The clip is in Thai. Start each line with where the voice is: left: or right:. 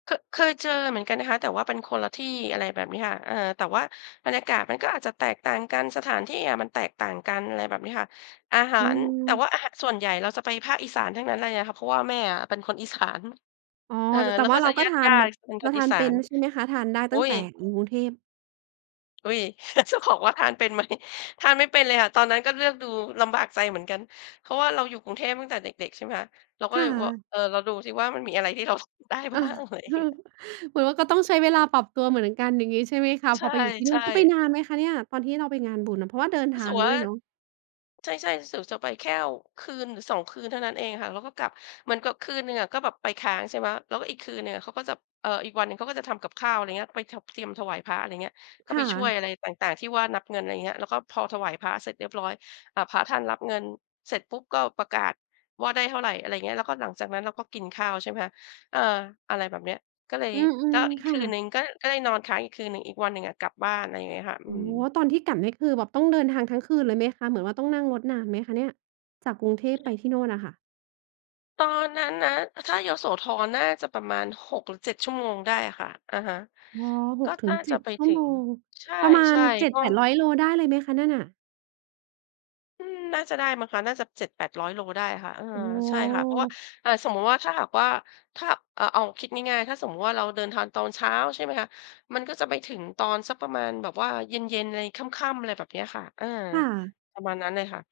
left: ค เคยเจอเหมือนกันนะคะ แต่ว่าเป็นคนละที่ อะไรแบบนี้ค่ะ เออ แต่ว่าบรรยากาศมันก็อาจจะแตกต่างกัน สถานที่อะมันแตกต่างกัน อะไรแบบนี้ค่ะ อาหา
right: อื
left: ร แต่
right: อ
left: ว่าอาหารส่วนใหญ่เราจะไปภาคอีสานทั้งนั้นเลยค่ะ เพราะว่าแม่อะเป็น คนอีสาน
right: อ๋อ
left: เออ
right: แต่
left: แล้ว
right: ว่
left: ก
right: า
left: ็
right: เ
left: จ
right: รา
left: ะ
right: ก็
left: ญ
right: ทาน
left: าติ ๆ เป็น
right: เร
left: ค
right: า
left: น
right: ท
left: อี
right: าน
left: สา
right: เป็น
left: น
right: ใช่ไหมคะ? ทานได้
left: อ
right: ต
left: ุ
right: ั
left: ๊
right: ้งแต
left: ย
right: ่กรุงเทพ
left: อุ๊ย จะบอกว่าทานเป็นไหม ทานไม่เป็นเลยค่ะ ตอนนั้นก็เลือกดูลำบากใจเหมือนกัน เพราะว่าเราอยู่กรุงเทพตั้งแต่เด็ก ๆ ใช่ไหมคะ เราก็
right: ค่
left: เล
right: ะ
left: ยบอก เออ เราดูสิว่า มันมีอะไรที่เรากินได้
right: เออ
left: บ้าง อะไรเงี้ย
right: เหมือนว่าก็ต้องใช้เวลาปรับตัวเหมือนกันอย่างงี้ใช่ไหมคะ
left: ใ
right: พอไปอยู่ที่นู่
left: ช
right: น
left: ่
right: คือไป
left: ๆ
right: นานไหมคะเนี่ย? ตอนที่เราไปงานบุญอะ เพราะว่าเดินท
left: รู้
right: า
left: สึก
right: ง
left: ว
right: ด
left: ่
right: ้
left: า
right: วยเนาะ?
left: ใช่ ๆ รู้สึกจะไปแค่คืนหรือ 2 คืนเท่านั้นเองค่ะ แล้วก็กลับ เหมือนกับคืนหนึ่งอะ ก็แบบไปค้างใช่ไหม แล้วก็อีกคืนหนึ่งอะ เขาก็จะ เอ่อ อีกวันหนึ่งเขาก็จะทำกับข้าว อะไรอย่างเงี้ย ไป ถ เตรียมถวายพระ อะไรอย่างเงี้ย ก็
right: ค
left: ไ
right: ่
left: ปช่วย
right: ะ
left: อะไรต่าง ๆ ที่ว่านับเงิน อะไรอย่างเงี้ย แล้วก็พอถวายพระเสร็จเรียบร้อย พระท่านรับเงินเสร็จปุ๊บก็ประกาศ ว่าได้เท่าไร อะไรอย่างเงี้ย แล้วก็หลังจากนั้นเราก็กินข้าวใช่ไหมคะ เออ อะไรแบบนี้ ก็เลย
right: อื
left: ก
right: ม
left: ็อี
right: ๆ
left: ก
right: ค
left: ค
right: ่
left: ืน
right: ะ
left: หนึ่งก็ได้นอนค้างอีกคืนหนึ่ง อีกวันหนึ่งอะกลับบ้าน อะไรอย่างเงี้ยค่ะ อ
right: อ
left: ื
right: ๋อ
left: ม
right: ตอนที่กลับนี่คือแบบต้องเดินทางทั้งคืนเลยไหมคะ เหมือนว่าต้องนั่งรถนานไหมคะเนี่ย จากกรุงเทพไปที่โน่นอะค่ะ?
left: ตอนนั้นนะ ถ้ายโสธรน่าจะประมาณ 6 หรือ 7 ชั่วโมงได้อะค่ะ อะฮะ
right: อ๋อ ห
left: ก็
right: กถึ
left: น่
right: ง
left: า
right: เจ
left: จ
right: ็
left: ะ
right: ด
left: ไป
right: ชั่
left: ถ
right: ว
left: ึ
right: โม
left: ง
right: ง
left: ใ
right: ประมา
left: ช
right: ณ
left: ่
right: เจ็
left: ๆ
right: ด
left: ก็
right: แปดร้อย โลได้เลยไหมคะนั่นน่ะ?
left: อืม น่าจะได้มั้งคะ น่าจะ 700-800 โลได้ค่ะ เออ
right: อ๋
left: ใช่ค่ะ เพราะว่า
right: อ
left: อา สมมติว่าถ้าหากว่า ถ้า เอ่อ เอาคิดง่าย ๆ ถ้าสมมุติว่าเราเดินทางตอนเช้า ใช่ไหมคะ มันก็จะไปถึงตอนสักประมาณแบบว่าเย็น ๆ ไร ค่ำ ๆ อะไรแบบนี้ค่ะ อา
right: ค่ะ
left: ประมาณนั้นเลยค่ะ